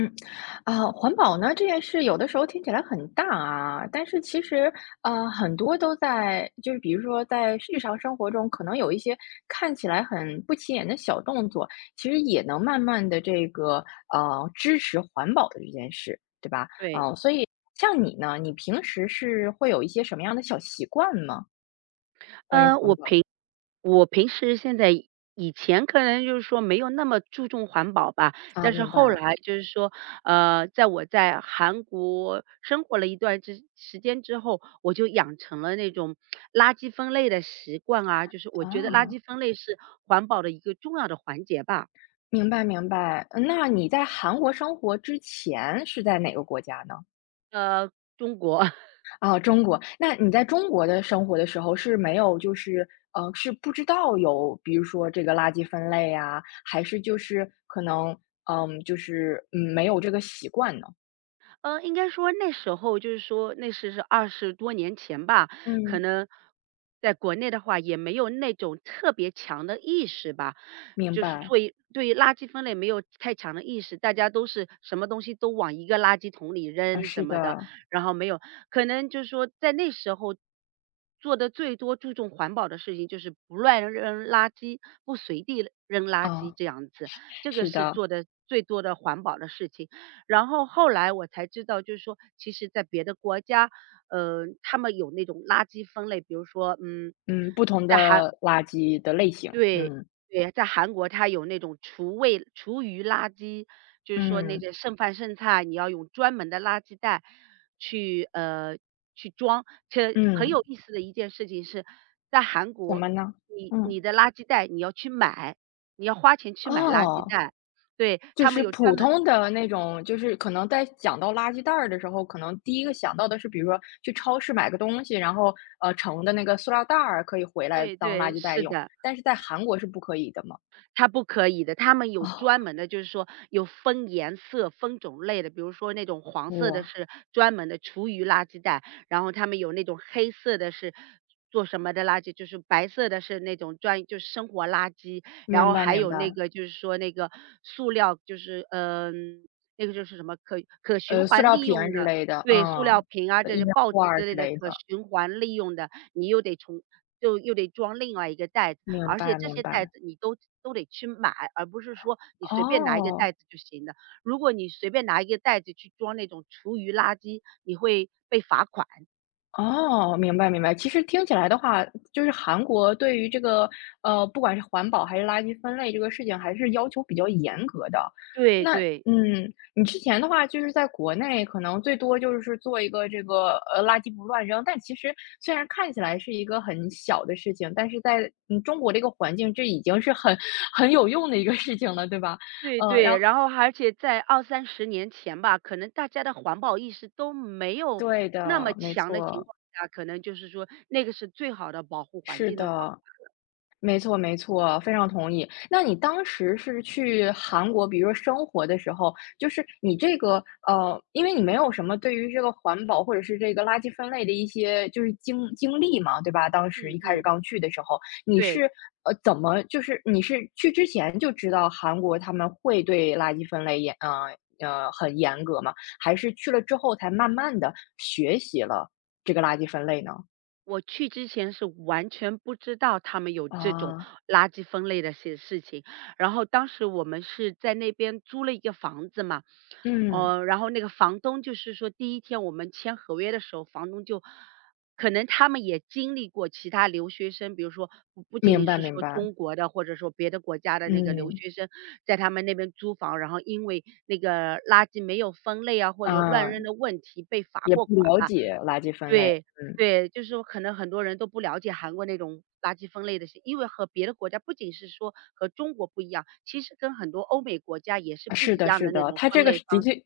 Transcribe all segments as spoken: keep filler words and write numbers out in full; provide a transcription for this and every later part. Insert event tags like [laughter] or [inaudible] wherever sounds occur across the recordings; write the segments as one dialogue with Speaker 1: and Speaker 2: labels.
Speaker 1: 嗯，啊，环保呢这件事有的时候听起来很大啊，但是其实，呃，很多都在，就是比如说在日常生活中，可能有一些看起来很不起眼的小动作，其实也能慢慢的这个呃支持环保的这件事，对吧？
Speaker 2: 对，
Speaker 1: 啊、所以像你呢，你平时是会有一些什么样的小习惯吗？关于
Speaker 2: 呃，
Speaker 1: 环
Speaker 2: 我
Speaker 1: 保。
Speaker 2: 平我平时现在以前可能就是说没有那么注重环保吧，
Speaker 1: 啊，
Speaker 2: 但是
Speaker 1: 明
Speaker 2: 后
Speaker 1: 白。
Speaker 2: 来就是说，呃，在我在韩国生活了一段之时间之后，我就养成了那种垃圾分类的习惯啊，就是我觉得垃
Speaker 1: 啊，
Speaker 2: 圾分类是环保的一个重要的环节吧。
Speaker 1: 明白明白。那你在韩国生活之前是在哪个国家呢？
Speaker 2: 呃，中国 [laughs]
Speaker 1: 啊，中国。那你在中国的生活的时候是没有就是，呃，是不知道有比如说这个垃圾分类呀，还是就是可能，嗯，就是，嗯，没有这个习惯呢？
Speaker 2: 呃，应该说那时候就是说那是是二十多年前吧，可
Speaker 1: 嗯，
Speaker 2: 能在国内的话也没有那种特别强的意识吧，
Speaker 1: 明
Speaker 2: 就是
Speaker 1: 白。
Speaker 2: 对对于垃圾分类没有太强的意识，大家都是什么东西都往一个垃圾桶里
Speaker 1: 啊，
Speaker 2: 扔什
Speaker 1: 是
Speaker 2: 么的，
Speaker 1: 的。
Speaker 2: 然后没有可能就是说在那时候做的最多注重环保的事情就是不乱扔垃圾，不随地扔垃圾
Speaker 1: 啊，
Speaker 2: 这样子，这个
Speaker 1: 是
Speaker 2: 是
Speaker 1: 的。
Speaker 2: 做的最多的环保的事情。然后后来我才知道，就是说，其实在别的国家，呃，他们有那种垃圾分类，比如说，嗯，
Speaker 1: 嗯，不同
Speaker 2: 韩
Speaker 1: 的垃圾的类型。
Speaker 2: 对
Speaker 1: 嗯。
Speaker 2: 对，在韩国它有那种厨卫厨余垃圾，就是说那
Speaker 1: 嗯。
Speaker 2: 个剩饭剩菜，你要用专门的垃圾袋去呃去装。这很
Speaker 1: 嗯。
Speaker 2: 有意思的一件事情是，在韩
Speaker 1: 怎
Speaker 2: 国，
Speaker 1: 么呢？
Speaker 2: 你
Speaker 1: 嗯。
Speaker 2: 你的垃圾袋你要去买，你要花钱去买垃圾
Speaker 1: 哦。
Speaker 2: 袋，对，
Speaker 1: 就
Speaker 2: 他们
Speaker 1: 是
Speaker 2: 有专
Speaker 1: 普
Speaker 2: 门。
Speaker 1: 通的那种，就是可能在讲到垃圾袋儿的时候，可能第一个
Speaker 2: 嗯，
Speaker 1: 想到的是，比如说去超市买个东西，然后呃盛的那个塑料袋儿可以回来
Speaker 2: 对
Speaker 1: 当垃
Speaker 2: 对，
Speaker 1: 圾袋
Speaker 2: 是
Speaker 1: 用，
Speaker 2: 的。
Speaker 1: 但是在韩国是不可以的嘛？
Speaker 2: 它不可以的，他们有
Speaker 1: 哦。
Speaker 2: 专门的，就是说有分颜色、分种类的，比如说那种黄色的
Speaker 1: 我
Speaker 2: 是专门的厨余垃圾袋，然后他们有那种黑色的是做什么的垃圾，就是白色的是那种专就是生活垃圾，然
Speaker 1: 明
Speaker 2: 后
Speaker 1: 白
Speaker 2: 还
Speaker 1: 明
Speaker 2: 有那
Speaker 1: 白。
Speaker 2: 个就是说那个塑料，就是嗯、那个就是什么可可循
Speaker 1: 呃，塑
Speaker 2: 环
Speaker 1: 料
Speaker 2: 利
Speaker 1: 瓶儿
Speaker 2: 用
Speaker 1: 之
Speaker 2: 的。
Speaker 1: 类的。
Speaker 2: 对，塑料
Speaker 1: 嗯。
Speaker 2: 瓶啊，
Speaker 1: 呃，
Speaker 2: 这
Speaker 1: 饮
Speaker 2: 些
Speaker 1: 料
Speaker 2: 报纸
Speaker 1: 罐儿
Speaker 2: 之类
Speaker 1: 之
Speaker 2: 的
Speaker 1: 类
Speaker 2: 可
Speaker 1: 的。
Speaker 2: 循环利用的，你又得从就又得装另外一个袋子。
Speaker 1: 明
Speaker 2: 而且
Speaker 1: 白
Speaker 2: 这
Speaker 1: 明
Speaker 2: 些袋
Speaker 1: 白。
Speaker 2: 子你都都得去买，而不是说你随便拿一个
Speaker 1: 哦。
Speaker 2: 袋子就行的。如果你随便拿一个袋子去装那种厨余垃圾，你会被罚款。
Speaker 1: 哦，明白明白。其实听起来的话，就是韩国对于这个，呃，不管是环保还是垃圾分类这个事情，还是要求比较严格的。
Speaker 2: 对
Speaker 1: 那
Speaker 2: 对
Speaker 1: 嗯，你之前的话就是在国内可能最多就是做一个这个，呃，垃圾不乱扔，但其实虽然看起来是一个很小的事情，但是在嗯中国这个环境，这已经是很很有用的一个事情了，对吧？
Speaker 2: 对。
Speaker 1: 呃，然
Speaker 2: 对，
Speaker 1: 后
Speaker 2: 然后而且在二三十年前吧，可能大家的环保意识都没有
Speaker 1: 对
Speaker 2: 那么
Speaker 1: 的，没
Speaker 2: 强的情
Speaker 1: 错。
Speaker 2: 况下，可能就是说那个是最好的保护环
Speaker 1: 是
Speaker 2: 境的方。
Speaker 1: 的。没错没错，非常同意。那你当时是去韩国，比如说生活的时候，就是你这个呃，因为你没有什么对于这个环保或者是这个垃圾分类的一些就是经经历嘛，对吧？当时
Speaker 2: 嗯
Speaker 1: 一开始
Speaker 2: 嗯，
Speaker 1: 刚去的时候，你是
Speaker 2: 对。
Speaker 1: 呃怎么就是你是去之前就知道韩国他们会对垃圾分类严呃呃很严格吗？还是去了之后才慢慢的学习了这个垃圾分类呢？
Speaker 2: 我去之前是完全不知道他们有这种
Speaker 1: 啊。
Speaker 2: 垃圾分类的些事情。然后当时我们是在那边租了一个房子嘛，
Speaker 1: 嗯。
Speaker 2: 呃，然后那个房东就是说，第一天我们签合约的时候，房东就可能他们也经历过其他留学生，比如说不不仅
Speaker 1: 明
Speaker 2: 仅
Speaker 1: 白
Speaker 2: 是
Speaker 1: 明
Speaker 2: 说
Speaker 1: 白。
Speaker 2: 中国的，或者说别的国家的那个留
Speaker 1: 嗯。
Speaker 2: 学生，在他们那边租房，然后因为那个垃圾没有分类啊，或者乱扔
Speaker 1: 嗯，
Speaker 2: 的问题被罚
Speaker 1: 也不
Speaker 2: 过款
Speaker 1: 了
Speaker 2: 吧。
Speaker 1: 解垃圾分类。
Speaker 2: 对。
Speaker 1: 嗯。
Speaker 2: 对，就是说可能很多人都不了解韩国那种垃圾分类的事，因为和别的国家不仅是说和中国不一样，其实跟很多欧美国家也是
Speaker 1: 啊，
Speaker 2: 不
Speaker 1: 是
Speaker 2: 一
Speaker 1: 的
Speaker 2: 样的
Speaker 1: 是
Speaker 2: 那
Speaker 1: 的，
Speaker 2: 种
Speaker 1: 它
Speaker 2: 分
Speaker 1: 这个
Speaker 2: 类
Speaker 1: 是的
Speaker 2: 方式。
Speaker 1: 确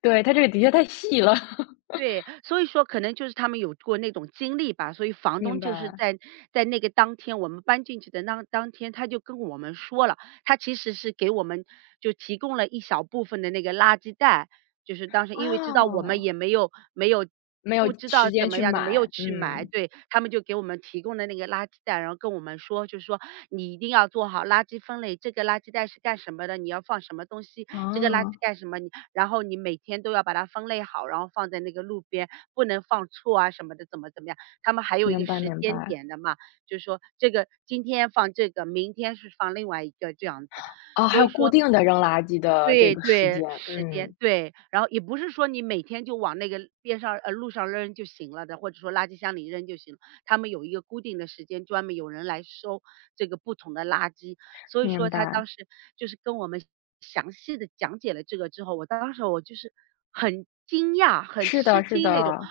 Speaker 1: 对，它这个的确太细了。[laughs]
Speaker 2: 对，所以说可能就是他们有过那种经历吧，所以房
Speaker 1: 明
Speaker 2: 东就是
Speaker 1: 白。
Speaker 2: 在在那个当天，我们搬进去的那当天，他就跟我们说了，他其实是给我们就提供了一小部分的那个垃圾袋，就是当时因为知道我们
Speaker 1: 哦。
Speaker 2: 也没有没有
Speaker 1: 没有
Speaker 2: 不知道
Speaker 1: 时
Speaker 2: 怎
Speaker 1: 间
Speaker 2: 么
Speaker 1: 去
Speaker 2: 样的，没有
Speaker 1: 买。
Speaker 2: 去买，
Speaker 1: 嗯。
Speaker 2: 对，他们就给我们提供的那个垃圾袋，然后跟我们说，就是说你一定要做好垃圾分类，这个垃圾袋是干什么的，你要放什么东西，这个垃圾
Speaker 1: 啊，
Speaker 2: 干什么，你然后你每天都要把它分类好，然后放在那个路边，不能放错啊什么的，怎么怎么样。他们还有一
Speaker 1: 明
Speaker 2: 个
Speaker 1: 白
Speaker 2: 时
Speaker 1: 明
Speaker 2: 间
Speaker 1: 白。
Speaker 2: 点的嘛，就是说这个今天放这个，明天是放另外一个这样子。
Speaker 1: 哦，还
Speaker 2: 所以
Speaker 1: 有固
Speaker 2: 说
Speaker 1: 定的扔垃圾的这
Speaker 2: 对
Speaker 1: 个时
Speaker 2: 对，
Speaker 1: 间。
Speaker 2: 时间，
Speaker 1: 嗯。
Speaker 2: 对，然后也不是说你每天就往那个边上呃，路上扔就行了的，或者说垃圾箱里扔就行了。他们有一个固定的时间，专门有人来收这个不同的垃圾。所以
Speaker 1: 明
Speaker 2: 说他
Speaker 1: 白。
Speaker 2: 当时就是跟我们详细的讲解了这个之后，我当时我就是很惊讶、很
Speaker 1: 是
Speaker 2: 吃
Speaker 1: 的是
Speaker 2: 惊那种。
Speaker 1: 的。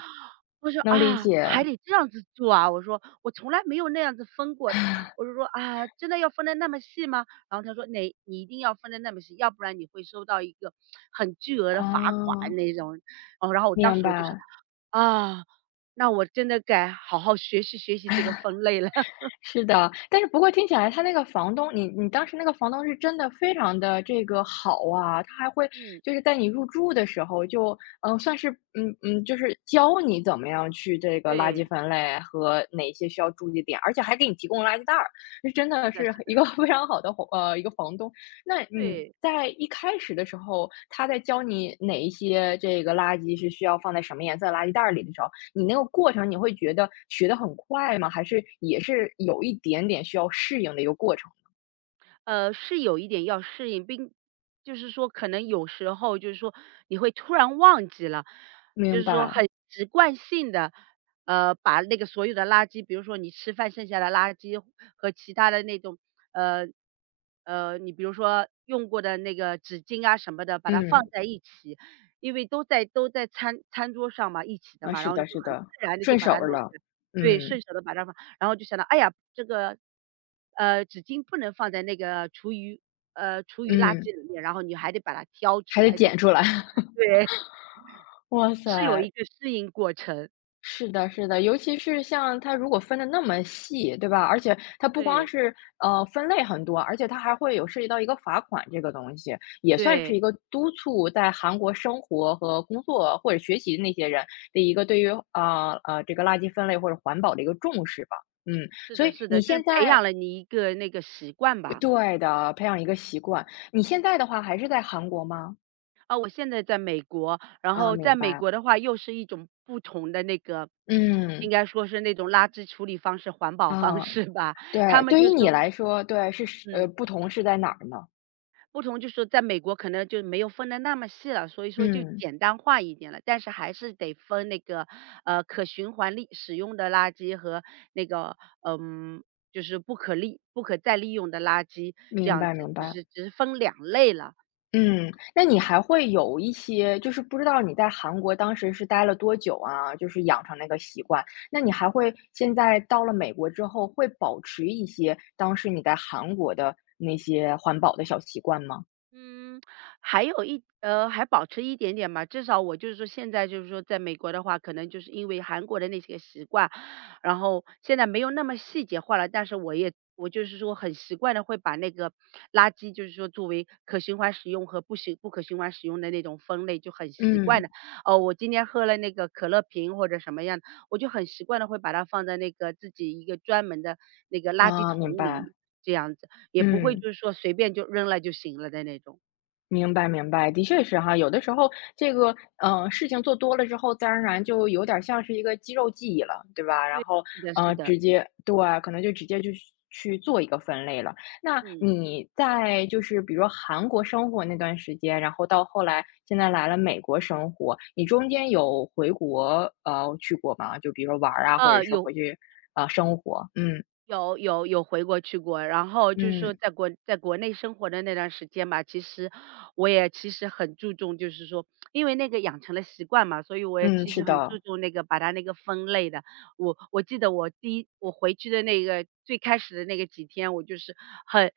Speaker 2: 我说：
Speaker 1: 能理
Speaker 2: “啊，
Speaker 1: 解。
Speaker 2: 还得这样子做啊？"我说："我从来没有那样子分过的。"我就说："啊，真的要分的那么细吗？"然后他说哪你一定要放在那边吃，要不然你会收到一个很巨额的罚款
Speaker 1: 哦。
Speaker 2: 那种。哦，然后我当
Speaker 1: 明
Speaker 2: 时我就说，
Speaker 1: 白。
Speaker 2: 啊，那我真的该好好学习学习这个分类了。[laughs]
Speaker 1: 是的，但是不过听起来他那个房东，你你当时那个房东是真的非常的这个好啊，他还会
Speaker 2: 嗯，
Speaker 1: 就是在你入住的时候就，嗯呃算是嗯嗯，就是教你怎么样去这个垃圾
Speaker 2: 对，
Speaker 1: 分类和哪些需要注意点，而且还给你提供垃圾袋儿，这真
Speaker 2: 是
Speaker 1: 的
Speaker 2: 的
Speaker 1: 是
Speaker 2: 是的，
Speaker 1: 一个
Speaker 2: [laughs]
Speaker 1: [laughs] 非常好的伙呃，一个房东。那你
Speaker 2: 对。
Speaker 1: 在一开始的时候，他在教你哪一些这个垃圾是需要放在什么颜色的垃圾袋儿里的时候，你那个过程你会觉得学的很快吗？还是也是有一点点需要适应的一个过程？
Speaker 2: 呃，是有一点要适应，并就是说可能有时候就是说你会突然忘记了，就
Speaker 1: 明
Speaker 2: 是说
Speaker 1: 白。
Speaker 2: 很习惯性的，呃，把那个所有的垃圾，比如说你吃饭剩下的垃圾和其他的那种，呃，呃，你比如说用过的那个纸巾啊什么的，把它放
Speaker 1: 嗯。
Speaker 2: 在一起，因为都在都在餐餐桌上嘛，一起的
Speaker 1: 啊，
Speaker 2: 嘛，然
Speaker 1: 是
Speaker 2: 后你
Speaker 1: 的，
Speaker 2: 就
Speaker 1: 是
Speaker 2: 很自
Speaker 1: 的。
Speaker 2: 然的就
Speaker 1: 顺
Speaker 2: 把
Speaker 1: 手
Speaker 2: 它
Speaker 1: 儿
Speaker 2: 弄起
Speaker 1: 了。
Speaker 2: 来，对，
Speaker 1: 嗯。
Speaker 2: 顺手的把它放。然后就想到，哎呀，这个，呃，纸巾不能放在那个厨余，呃，厨余垃
Speaker 1: 嗯，
Speaker 2: 圾里面，然后你还得把它挑出
Speaker 1: 还得
Speaker 2: 来，这样
Speaker 1: 捡出来。[laughs]
Speaker 2: [laughs] 对，
Speaker 1: 哇
Speaker 2: 是有一
Speaker 1: 塞。
Speaker 2: 个适应过程。
Speaker 1: 是的，是的，尤其是像它如果分的那么细，对吧？而且它不光
Speaker 2: 对
Speaker 1: 是呃分类很多，而且它还会有涉及到一个罚款这个东西，也算
Speaker 2: 对，
Speaker 1: 是一个督促在韩国生活和工作或者学习的那些人的一个对于呃呃这个垃圾分类或者环保的一个重视吧。嗯。
Speaker 2: 是
Speaker 1: 所
Speaker 2: 的
Speaker 1: 以
Speaker 2: 是
Speaker 1: 你
Speaker 2: 的，就
Speaker 1: 现
Speaker 2: 是培
Speaker 1: 在
Speaker 2: 养了你一个那个习惯吧。
Speaker 1: 对的，培养一个习惯。你现在的话还是在韩国吗？
Speaker 2: 啊，我现在在美国，然
Speaker 1: 啊，
Speaker 2: 后在
Speaker 1: 明
Speaker 2: 美
Speaker 1: 白。
Speaker 2: 国的话，又是一种不同的那个，应
Speaker 1: 嗯。
Speaker 2: 该说是那种垃圾处理方式、环保方
Speaker 1: 啊，
Speaker 2: 式吧。他
Speaker 1: 对，
Speaker 2: 们
Speaker 1: 对
Speaker 2: 就
Speaker 1: 于你
Speaker 2: 说。
Speaker 1: 来说，对，是是呃
Speaker 2: 嗯。
Speaker 1: 不同是在哪儿呢？
Speaker 2: 不同就是说在美国可能就没有分的那么细了，所以说就
Speaker 1: 嗯，
Speaker 2: 简单化一点了，但是还是得分那个，呃，可循环利使用的垃圾和那个，嗯，就是不可利不可再利用的垃圾，这
Speaker 1: 明
Speaker 2: 样
Speaker 1: 白
Speaker 2: 子，
Speaker 1: 明
Speaker 2: 只
Speaker 1: 白。
Speaker 2: 是只是分两类了。
Speaker 1: 嗯，那你还会有一些就是不知道你在韩国当时是待了多久啊，就是养成那个习惯，那你还会现在到了美国之后，会保持一些当时你在韩国的那些环保的小习惯吗？
Speaker 2: 嗯，还有一呃，还保持一点点吧。至少我就是说，现在就是说，在美国的话，可能就是因为韩国的那些个习惯，然后现在没有那么细节化了。但是我也我就是说，很习惯的会把那个垃圾，就是说作为可循环使用和不循不可循环使用的那种分类，就很习惯的。
Speaker 1: 嗯。
Speaker 2: 哦，我今天喝了那个可乐瓶或者什么样的，我就很习惯的会把它放在那个自己一个专门的那个垃圾
Speaker 1: 啊，明
Speaker 2: 桶
Speaker 1: 白。
Speaker 2: 里，这样子。也不会
Speaker 1: 嗯。
Speaker 2: 就是说随便就扔了就行了的那种。
Speaker 1: 明白明白，的确是哈，有的时候这个，呃，事情做多了之后，自然而然就有点像是一个肌肉记忆了，对吧？然
Speaker 2: 对。
Speaker 1: 后，
Speaker 2: 是的是
Speaker 1: 呃，
Speaker 2: 的，
Speaker 1: 直接对，可能就直接就去去做一个分类了。那
Speaker 2: 嗯，
Speaker 1: 你在就是比如说韩国生活那段时间，然后到后来现在来了美国生活，你中间有回国呃去过吗？就比如说玩儿啊，或者
Speaker 2: 呃，
Speaker 1: 是
Speaker 2: 有
Speaker 1: 回去啊、呃生活？嗯
Speaker 2: 有有有回过去过，然后就是说
Speaker 1: 嗯
Speaker 2: 在国在国内生活的那段时间吧，其实我也其实很注重，就是说因为那个养成了习惯嘛，所以我也
Speaker 1: 嗯。
Speaker 2: 其实
Speaker 1: 是
Speaker 2: 很注
Speaker 1: 的。
Speaker 2: 重那个把它那个分类的。我我记得我第一我回去的那个最开始的那个几天，我就是很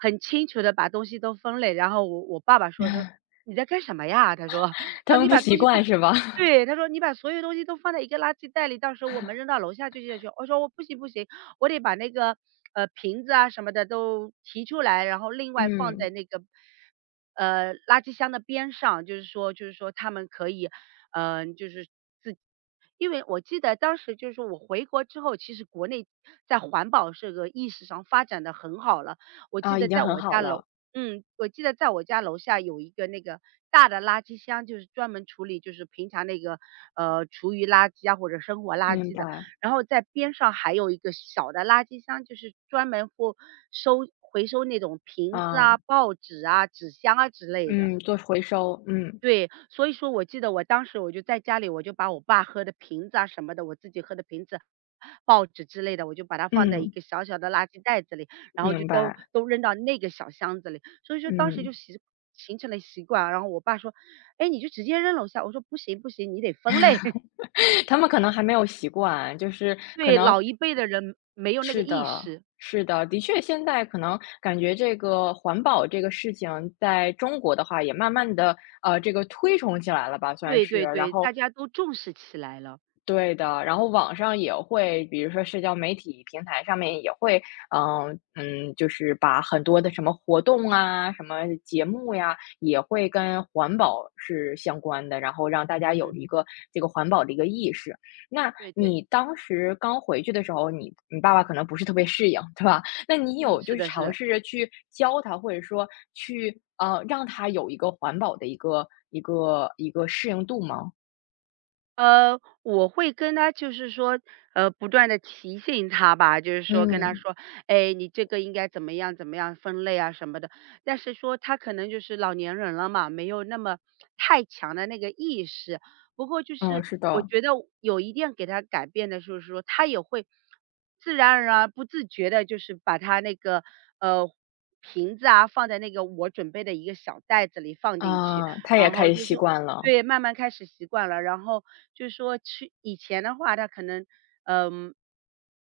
Speaker 2: 很清楚的把东西都分类，然后我我爸爸说说：“你在干什么呀？"他说，他说：
Speaker 1: 他们
Speaker 2: “你
Speaker 1: 不
Speaker 2: 把东
Speaker 1: 习
Speaker 2: 西都"
Speaker 1: 惯是吧？[laughs]
Speaker 2: 对，他说："你把所有东西都放在一个垃圾袋里，到时候我们扔到楼下去就行。"我说：“我不行不行，我得把那个呃瓶子啊什么的都提出来，然后另外放
Speaker 1: 嗯。
Speaker 2: 在那个呃垃圾箱的边上，就是说就是说他们可以，嗯、就是因为我记得当时就是说我回国之后，其实国内在环保这个意识上发展的很好了。我记
Speaker 1: 啊，
Speaker 2: 得
Speaker 1: 已经
Speaker 2: 在
Speaker 1: 很
Speaker 2: 我
Speaker 1: 好
Speaker 2: 家楼
Speaker 1: 了。
Speaker 2: 嗯，我记得在我家楼下有一个那个大的垃圾箱，就是专门处理就是平常那个，呃，厨余垃圾啊或者生活垃
Speaker 1: 明
Speaker 2: 圾的。
Speaker 1: 白。
Speaker 2: 然后在边上还有一个小的垃圾箱，就是专门或收回收那种瓶子
Speaker 1: 啊。
Speaker 2: 啊、报纸啊、纸箱啊之类的。
Speaker 1: 嗯，做回收。嗯。
Speaker 2: 对，所以说我记得我当时我就在家里，我就把我爸喝的瓶子啊什么的，我自己喝的瓶子、报纸之类的，我就把它放在一
Speaker 1: 嗯。
Speaker 2: 个小小的垃圾袋子里，然后就
Speaker 1: 明
Speaker 2: 都
Speaker 1: 白。
Speaker 2: 都扔到那个小箱子里。所以说当时就
Speaker 1: 嗯。
Speaker 2: 习形成了习惯啊。然后我爸说：“哎，你就直接扔楼下。”我说：“不行不行，你得分类。” [laughs]
Speaker 1: [laughs] 他们可能还没有习惯，就是可
Speaker 2: 对，
Speaker 1: 能
Speaker 2: 老一辈的人没有那个
Speaker 1: 是
Speaker 2: 意
Speaker 1: 的，
Speaker 2: 识。
Speaker 1: 是的，的确，现在可能感觉这个环保这个事情，在中国的话，也慢慢的呃，这个推崇起来了吧，算
Speaker 2: 对
Speaker 1: 是。
Speaker 2: 对
Speaker 1: 然
Speaker 2: 对，
Speaker 1: 后
Speaker 2: 大家都重视起来了。
Speaker 1: 对的，然后网上也会，比如说社交媒体平台上面也会，嗯嗯，就是把很多的什么活动啊、什么节目呀，也会
Speaker 2: 嗯
Speaker 1: 跟环保是相关的，然后让大家有
Speaker 2: 嗯，
Speaker 1: 一个这个环保的一个意识。那
Speaker 2: 对对，
Speaker 1: 你当时刚回去的时候，你你爸爸可能不是特别适应，对吧？那你
Speaker 2: 嗯，
Speaker 1: 有就
Speaker 2: 是
Speaker 1: 是
Speaker 2: 的是
Speaker 1: 尝
Speaker 2: 的。
Speaker 1: 试着去教他，或者说去呃让他有一个环保的一个一个一个适应度吗？
Speaker 2: 呃，我会跟他就是说，呃，不断的提醒他吧，就是说跟他
Speaker 1: 嗯
Speaker 2: 说：“哎，你这个应该怎么样怎么样分类啊什么的。”但是说他可能就是老年人了嘛，没有那么太强的那个意识。不过就
Speaker 1: 嗯，
Speaker 2: 是
Speaker 1: 是
Speaker 2: 我
Speaker 1: 的。
Speaker 2: 觉得有一定给他改变的就是说，他也会自然而然不自觉的，就是把他那个，呃，瓶子啊，放在那个我准备的一个小袋子里放进去，
Speaker 1: 啊，他也
Speaker 2: 然
Speaker 1: 开
Speaker 2: 后
Speaker 1: 始
Speaker 2: 就是
Speaker 1: 习
Speaker 2: 说
Speaker 1: 惯了。
Speaker 2: 对，慢慢开始习惯了，然后就是说去以前的话，他可能，嗯，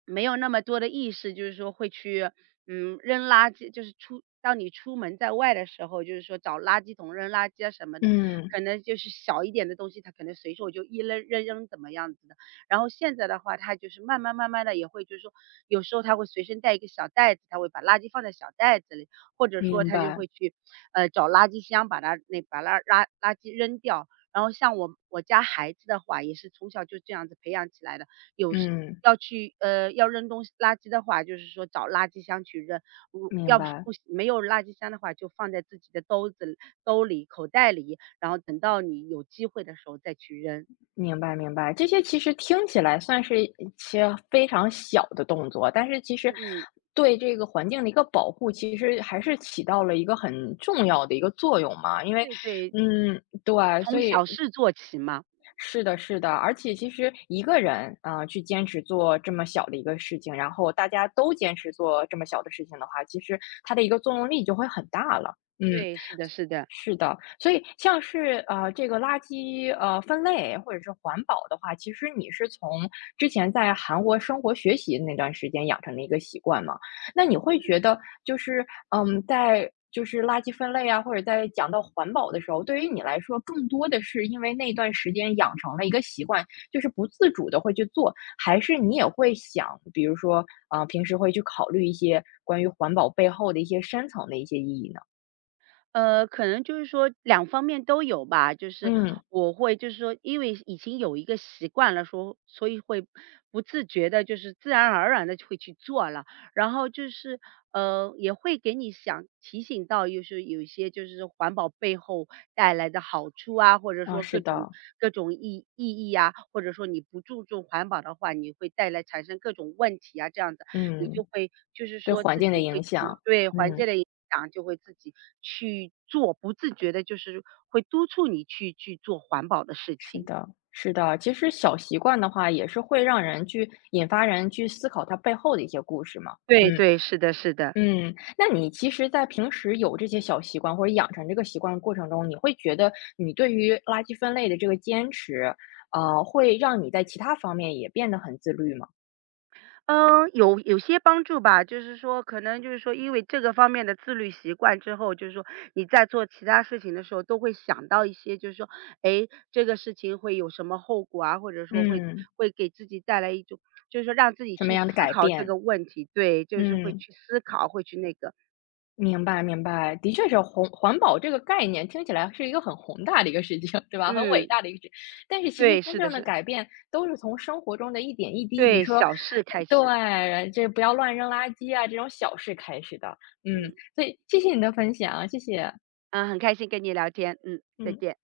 Speaker 2: 没有那么多的意识，就是说会去，嗯，扔垃圾，就是出当你出门在外的时候，就是说找垃圾桶扔垃圾啊什么的，
Speaker 1: 嗯。
Speaker 2: 可能就是小一点的东西，他可能随手就一扔扔扔怎么样子的。然后现在的话，他就是慢慢慢慢的也会，就是说有时候他会随身带一个小袋子，他会把垃圾放在小袋子里，或者说
Speaker 1: 明
Speaker 2: 他就
Speaker 1: 白。
Speaker 2: 会去，呃，找垃圾箱把它那把垃垃垃圾扔掉。然后像我我家孩子的话，也是从小就这样子培养起来的，有时
Speaker 1: 嗯。
Speaker 2: 要去呃，要扔东西垃圾的话，就是说找垃圾箱去扔，如
Speaker 1: 明
Speaker 2: 要是
Speaker 1: 白。
Speaker 2: 不没有垃圾箱的话，就放在自己的兜子兜里、口袋里，然后等到你有机会的时候再去扔。
Speaker 1: 明白，明白。这些其实听起来算是一些非常小的动作，但是其实
Speaker 2: 嗯嗯，
Speaker 1: 对这个环境的一个保护，其实还是起到了一个很重要的一个作用嘛。因为，
Speaker 2: 对对，
Speaker 1: 嗯，对，
Speaker 2: 从
Speaker 1: 所以
Speaker 2: 小事做起嘛。
Speaker 1: 是的，是的。而且其实一个人啊，去坚持做这么小的一个事情，然后大家都坚持做这么小的事情的话，其实它的一个作用力就会很大了。嗯。
Speaker 2: 对，是的是的。
Speaker 1: 是的，所以像是呃这个垃圾呃分类或者是环保的话，其实你是从之前在韩国生活学习的那段时间养成的一个习惯嘛？那你会觉得就是嗯，在就是垃圾分类啊，或者在讲到环保的时候，对于你来说，更多的是因为那段时间养成了一个习惯，就是不自主的会去做，还是你也会想，比如说啊、呃平时会去考虑一些关于环保背后的一些深层的一些意义呢？
Speaker 2: 呃，可能就是说两方面都有吧，就是
Speaker 1: 嗯。
Speaker 2: 我会就是说，因为已经有一个习惯了说，所以会不自觉的，就是自然而然的会去做了。然后就是呃，也会给你想提醒到，就是有一些就是环保背后带来的好处啊，或者
Speaker 1: 啊、
Speaker 2: 说各
Speaker 1: 是
Speaker 2: 种
Speaker 1: 的。
Speaker 2: 各种意意义啊，或者说你不注重环保的话，你会带来产生各种问题啊，这样子你就
Speaker 1: 嗯，
Speaker 2: 会就是
Speaker 1: 对
Speaker 2: 说
Speaker 1: 环
Speaker 2: 自
Speaker 1: 境
Speaker 2: 己
Speaker 1: 的
Speaker 2: 会
Speaker 1: 影
Speaker 2: 去
Speaker 1: 响。
Speaker 2: 对，环境
Speaker 1: 嗯。
Speaker 2: 的影响就会自己去做，不自觉的，就是会督促你去去做环保的事
Speaker 1: 是
Speaker 2: 情。
Speaker 1: 的，是的。其实小习惯的话，也是会让人去引发人去思考它背后的一些故事嘛。
Speaker 2: 对
Speaker 1: 嗯
Speaker 2: 对，是的是的。
Speaker 1: 嗯，那你其实，在平时有这些小习惯或者养成这个习惯的过程中，你会觉得你对于垃圾分类的这个坚持，呃，会让你在其他方面也变得很自律吗？
Speaker 2: 嗯，有有些帮助吧，就是说可能就是说因为这个方面的自律习惯之后，就是说你在做其他事情的时候都会想到一些，就是说，哎，这个事情会有什么后果啊，或者说会
Speaker 1: 嗯，
Speaker 2: 会给自己带来一种就是说让自己
Speaker 1: 什么
Speaker 2: 去思
Speaker 1: 样的改
Speaker 2: 考这个
Speaker 1: 变？
Speaker 2: 问题，对，就是会
Speaker 1: 嗯。
Speaker 2: 去思考，会去那个。
Speaker 1: 明白明白，的确是红环保这个概念听起来是一个很宏大的一个事情，[laughs] 对吧？很伟
Speaker 2: 嗯，
Speaker 1: 大的一个事情，但是其实
Speaker 2: 对，
Speaker 1: 真
Speaker 2: 是的
Speaker 1: 正的
Speaker 2: 是，
Speaker 1: 改变都是从生活中的一点一滴，比
Speaker 2: 对，
Speaker 1: 如说，
Speaker 2: 小事开始，
Speaker 1: 呃对，这不要乱扔垃圾啊，这种小事开始的。嗯，
Speaker 2: 嗯，
Speaker 1: 所以谢谢你的分享，谢谢。
Speaker 2: 嗯，很开心跟你聊天，嗯，再
Speaker 1: 嗯。
Speaker 2: 见。